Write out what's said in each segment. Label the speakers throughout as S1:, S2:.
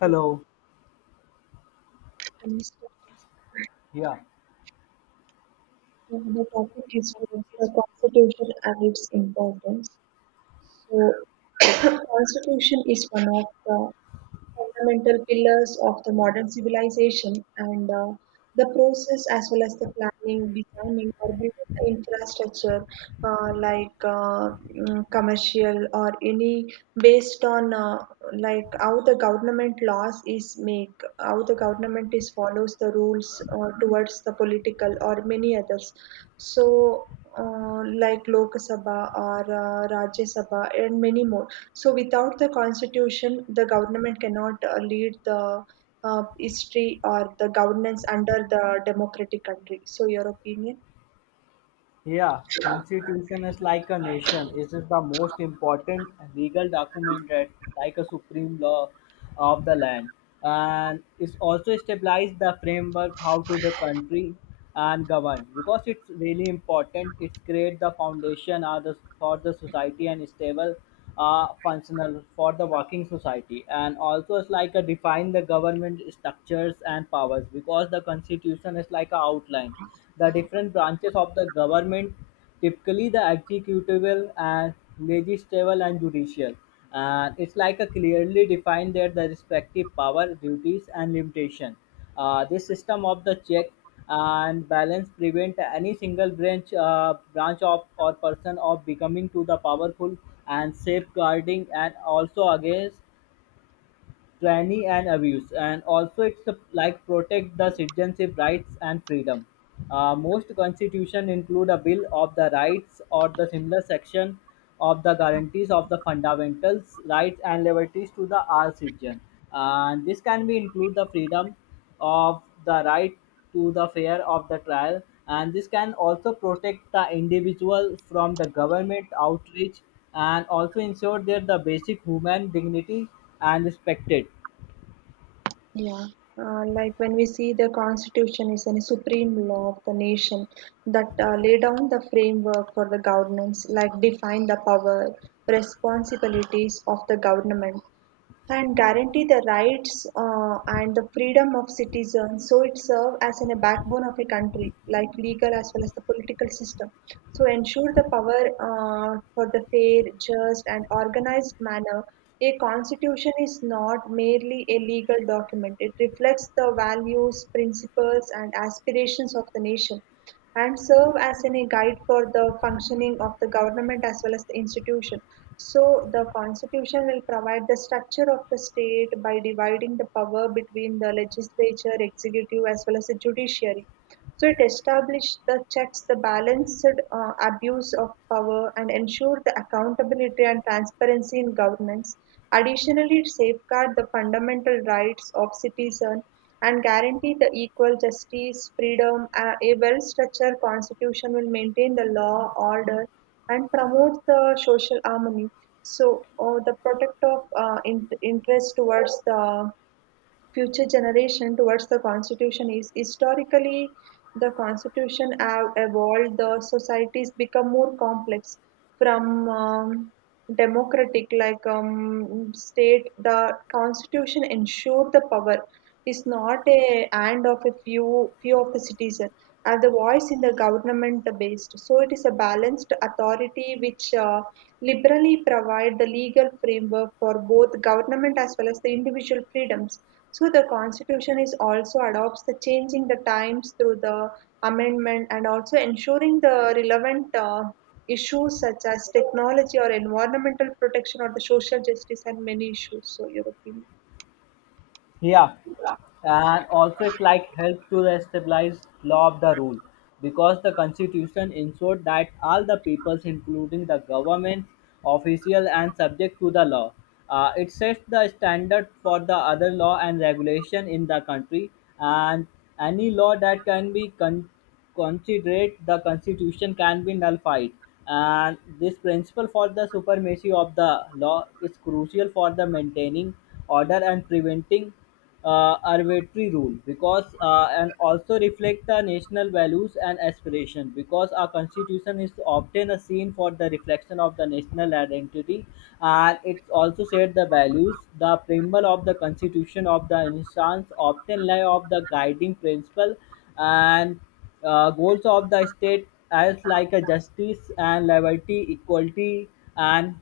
S1: Hello.
S2: And stuff.
S1: Yeah.
S2: Yeah, the topic is towards the constitution and its importance. So, constitution is one of the fundamental pillars of the modern civilization and the process as well as the planning, designing or building the infrastructure uh, like uh, commercial or any based on like how the government laws is make, how the government is follows the rules towards the political or many others. So like Lok Sabha or Rajya Sabha and many more. So without the constitution, the government cannot lead the history or the governance under the democratic country. So your opinion?
S1: Yeah. Constitution is like a nation. It is the most important legal document, that like a supreme law of the land. And it's also established the framework how to the country and govern because it's really important. It's create the foundation or for the society and stable, functional for the working society. And also it's like a define the government structures and powers because the constitution is like a outline the different branches of the government, typically the executival and legislative and judicial. And it's like a clearly defined the respective power, duties, and limitation. This system of the check and balance prevent any single branch, branch of or person of becoming to the powerful and safeguarding and also against tyranny and abuse. And also it's a, like protect the citizenship rights and freedom. Most constitution include a bill of the rights or the similar section of the guarantees of the fundamentals rights and liberties to the all citizen. And this can be include the freedom of the right to the fair of the trial. And this can also protect the individual from the government outreach and also ensure that the basic human dignity and respected.
S2: Yeah. Like when we see the constitution is a supreme law of the nation that lay down the framework for the governance like define the power responsibilities of the government and guarantee the rights and the freedom of citizens. So it serves as in a backbone of a country, like legal as well as the political system. So ensure the power for the fair, just, and organized manner. A constitution is not merely a legal document. It reflects the values, principles, and aspirations of the nation and serve as an, a guide for the functioning of the government as well as the institution. So the constitution will provide the structure of the state by dividing the power between the legislature, executive, as well as the judiciary. So it established the checks, the balanced abuse of power, and ensured the accountability and transparency in governance. Additionally, it safeguard the fundamental rights of citizens and guarantee the equal justice, freedom. A well-structured constitution will maintain the law, order, and promotes the social harmony. So, the protect of interest towards the future generation towards the Constitution is. Historically, the Constitution have evolved, the societies become more complex from democratic, like state. The Constitution ensure the power is not a hand of a few of the citizen and the voice in the government based. So it is a balanced authority which liberally provide the legal framework for both government as well as the individual freedoms. So the Constitution is also adopts the changing the times through the amendment and also ensuring the relevant issues such as technology or environmental protection or the social justice and many issues. So European.
S1: Yeah. And also it like helped to stabilize law of the rule because the constitution ensured that all the peoples including the government official and subject to the law. It sets the standard for the other law and regulation in the country. And any law that can be considered the constitution can be nullified. And this principle for the supremacy of the law is crucial for the maintaining order and preventing arbitrary rule. Because uh, and also reflect the national values and aspiration because our constitution is often a scene for the reflection of the national identity. And it also said the values, the preamble of the constitution of the instance often lie of the guiding principle and goals of the state as like a justice and liberty equality and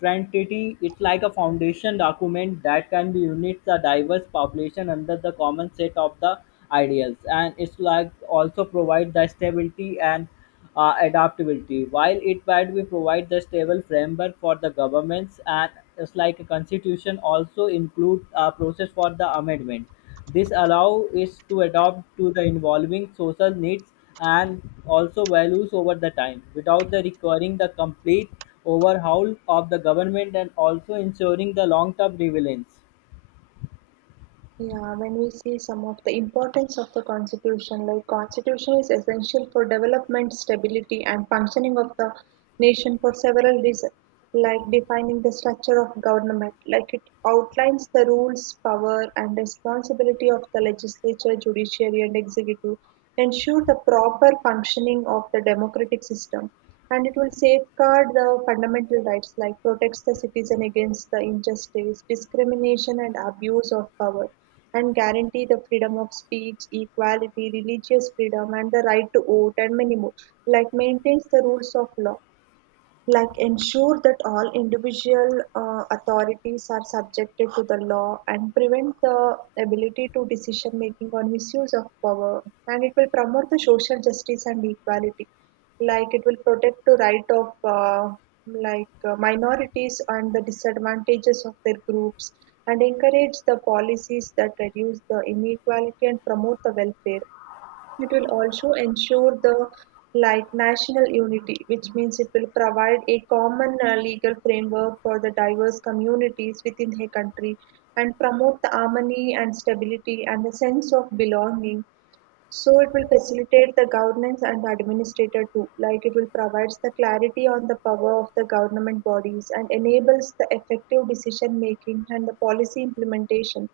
S1: identity. It's like a foundation document that can be unit the diverse population under the common set of the ideals. And it's like also provide the stability and adaptability. While it might we provide the stable framework for the governments, and it's like a constitution also include a process for the amendment, this allow is to adopt to the involving social needs and also values over the time without the requiring the complete overhaul of the government and also ensuring the long term relevance.
S2: Yeah, when we see some of the importance of the constitution, like constitution is essential for development, stability, and functioning of the nation for several reasons, like defining the structure of government, like it outlines the rules, power, and responsibility of the legislature, judiciary, and executive, ensure the proper functioning of the democratic system and it will safeguard the fundamental rights like protects the citizen against the injustice discrimination and abuse of power and guarantee the freedom of speech equality religious freedom and the right to vote and many more like maintains the rules of law like ensure that all individual authorities are subjected to the law and prevent the ability to decision making or misuse of power and it will promote the social justice and equality like it will protect the right of minorities and the disadvantages of their groups and encourage the policies that reduce the inequality and promote the welfare. It will also ensure the like national unity, which means it will provide a common legal framework for the diverse communities within a country and promote the harmony and stability and the sense of belonging, so it will facilitate the governance and the administrator too, like it will provides the clarity on the power of the government bodies and enables the effective decision making and the policy implementation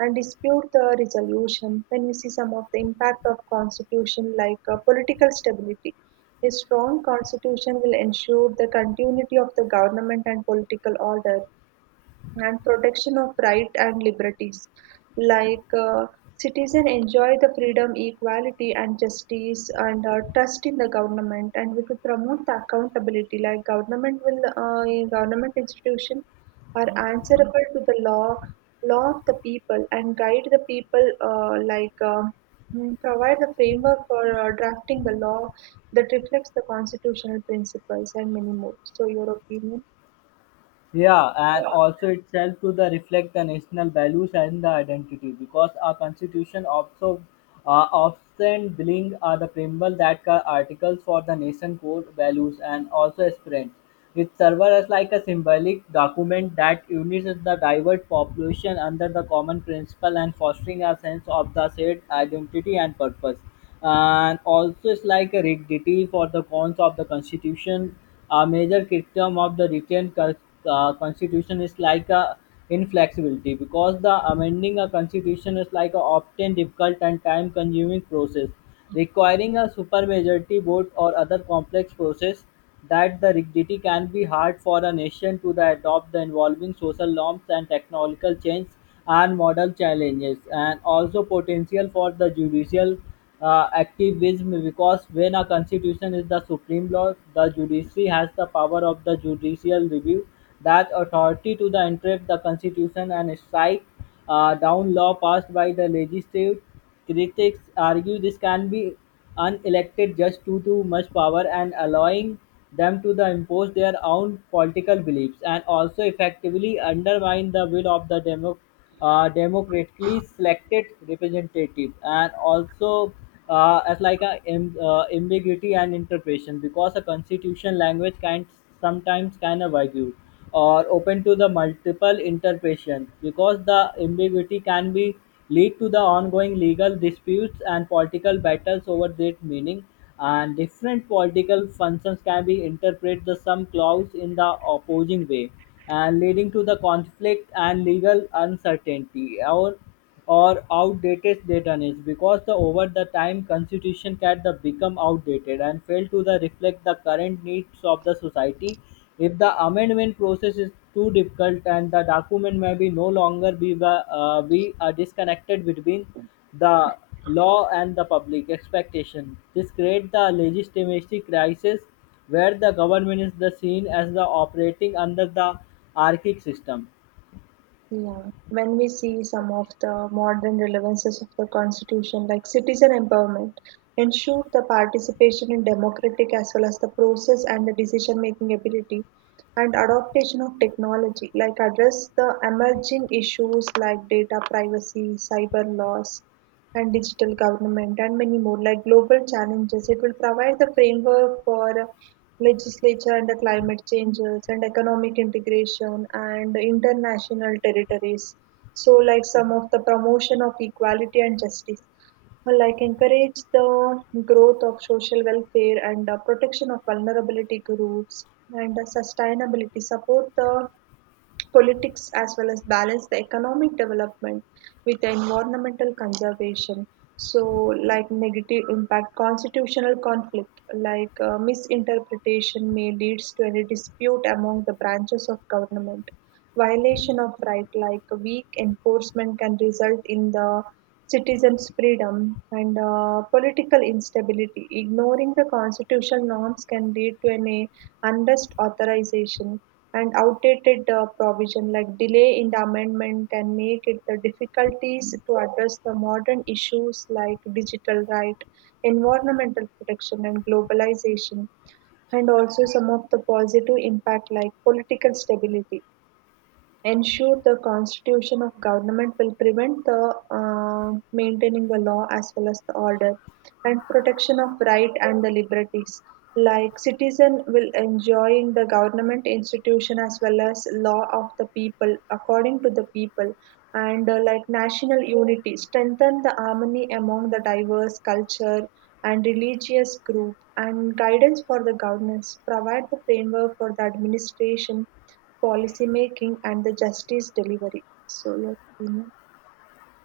S2: and dispute the resolution. When we see some of the impact of constitution like political stability. A strong constitution will ensure the continuity of the government and political order, and protection of right and liberties like citizen enjoy the freedom equality and justice and trust in the government and we could promote the accountability like government will in government institution are answerable to the law, law of the people and guide the people provide the framework for drafting the law that reflects the constitutional principles and many more. So your opinion?
S1: Yeah, and also itself to the reflect the national values and the identity because our constitution also often bring the preamble that articles for the nation code values and also aspirants. It serves as like a symbolic document that unites the diverse population under the common principle and fostering a sense of the shared identity and purpose. And also it's like a rigidity for the cons of the constitution. A major criticism of the written constitution is like a inflexibility because the amending a constitution is like a often difficult and time consuming process, requiring a supermajority vote or other complex process. That the rigidity can be hard for a nation to the adopt the involving social norms and technological change and model challenges. And also potential for the judicial activism because when a constitution is the supreme law, the judiciary has the power of the judicial review, that authority to the interpret the constitution and strike down law passed by the legislative. Critics argue this can be unelected just too much power and allowing them to the impose their own political beliefs and also effectively undermine the will of the democracy, democratically selected representative. And also as like a am- ambiguity and interpretation because a constitution language can sometimes kind of argue or open to the multiple interpretation because the ambiguity can be lead to the ongoing legal disputes and political battles over their meaning. And different political functions can be interpreted the some clause in the opposing way and leading to the conflict and legal uncertainty. Or outdated datanes because the over the time constitution can the become outdated and fail to the reflect the current needs of the society. If the amendment process is too difficult, and the document may be no longer be, be disconnected between the law and the public expectation. This creates the legitimacy crisis where the government is the seen as the operating under the archaic system.
S2: Yeah, when we see some of the modern relevances of the constitution, like citizen empowerment, ensure the participation in democratic as well as the process and the decision making ability, and adaptation of technology, like address the emerging issues like data privacy, cyber laws, and digital government, and many more, like global challenges. It will provide the framework for legislature and the climate changes and economic integration and international territories. So, like some of the promotion of equality and justice, like encourage the growth of social welfare and protection of vulnerability groups and sustainability, support the politics as well as balance the economic development with the environmental conservation. So like negative impact constitutional conflict like misinterpretation may leads to any dispute among the branches of government, violation of right like weak enforcement can result in the citizens freedom and political instability, ignoring the constitutional norms can lead to an unrest authorization and outdated provision like delay in the amendment can make it the difficulties to address the modern issues like digital right, environmental protection and globalization. And also some of the positive impact like political stability, ensure the constitution of government will prevent the maintaining the law as well as the order and protection of right and the liberties like citizen will enjoying the government institution as well as law of the people according to the people and like national unity strengthen the harmony among the diverse culture and religious group and guidance for the governance provide the framework for the administration, policy making and the justice delivery. So, your opinion?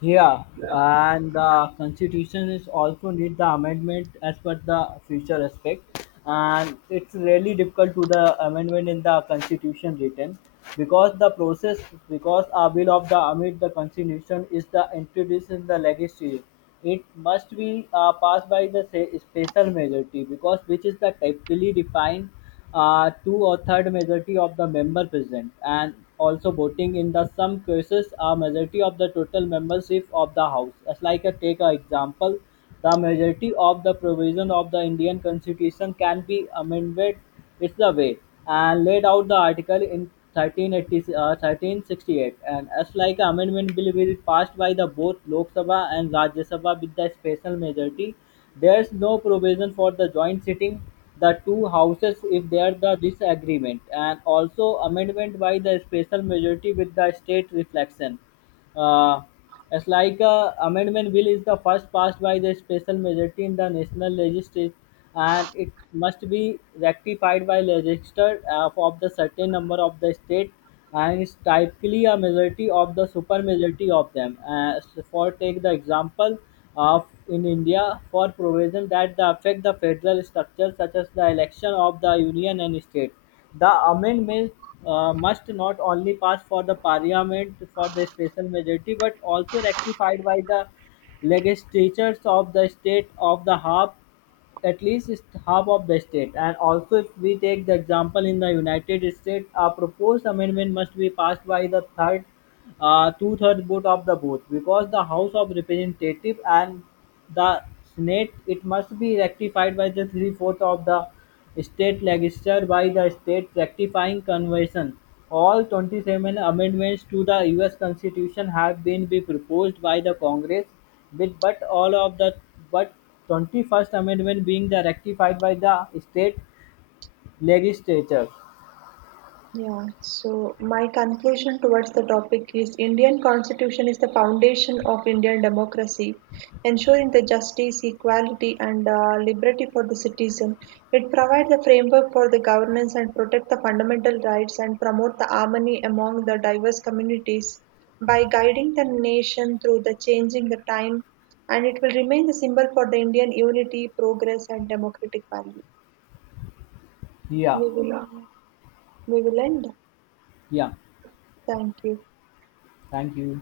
S1: Yeah,
S2: Yeah.
S1: and the constitution is also need the amendment as per the future aspect, and it's really difficult to the amendment in the constitution written because the process, because a bill of the amid the constitution is the introduced in the legislature. It must be passed by the say, special majority because which is the typically defined two or third majority of the member present and also voting. In the some cases, a majority of the total membership of the house, as like a take a example, the majority of the provision of the Indian constitution can be amended, it's the way and laid out the article in 1380, 1368. And as like amendment bill will be passed by the both Lok Sabha and Rajya Sabha with the special majority. There's no provision for the joint sitting the two houses if there the disagreement. And also amendment by the special majority with the state reflection. Uh, it's like a amendment bill is the first passed by the special majority in the national legislature, and it must be rectified by legislature of the certain number of the state, and it's typically a majority of the super majority of them. So for take the example of in India for provision that the affect the federal structure such as the election of the union and state. The amendment must not only pass for the parliament for the special majority, but also rectified by the legislatures of the state of the harp at least is half of the state. And also, if we take the example in the United States, a proposed amendment must be passed by the two-thirds vote of the vote because the House of Representatives and the Senate. It must be rectified by the three-fourths of the state legislature by the state rectifying convention. All 27 amendments to the U.S. Constitution have been be proposed by the Congress, with but all of the but 21st Amendment being the ratified by the state legislature.
S2: Yeah, so my conclusion towards the topic is Indian Constitution is the foundation of Indian democracy, ensuring the justice, equality and liberty for the citizen. It provides the framework for the governance and protect the fundamental rights and promote the harmony among the diverse communities by guiding the nation through the changing the time and it will remain the symbol for the Indian unity, progress and democratic value.
S1: Yeah,
S2: We will, we will end.
S1: yeah.
S2: Thank you.
S1: Thank you.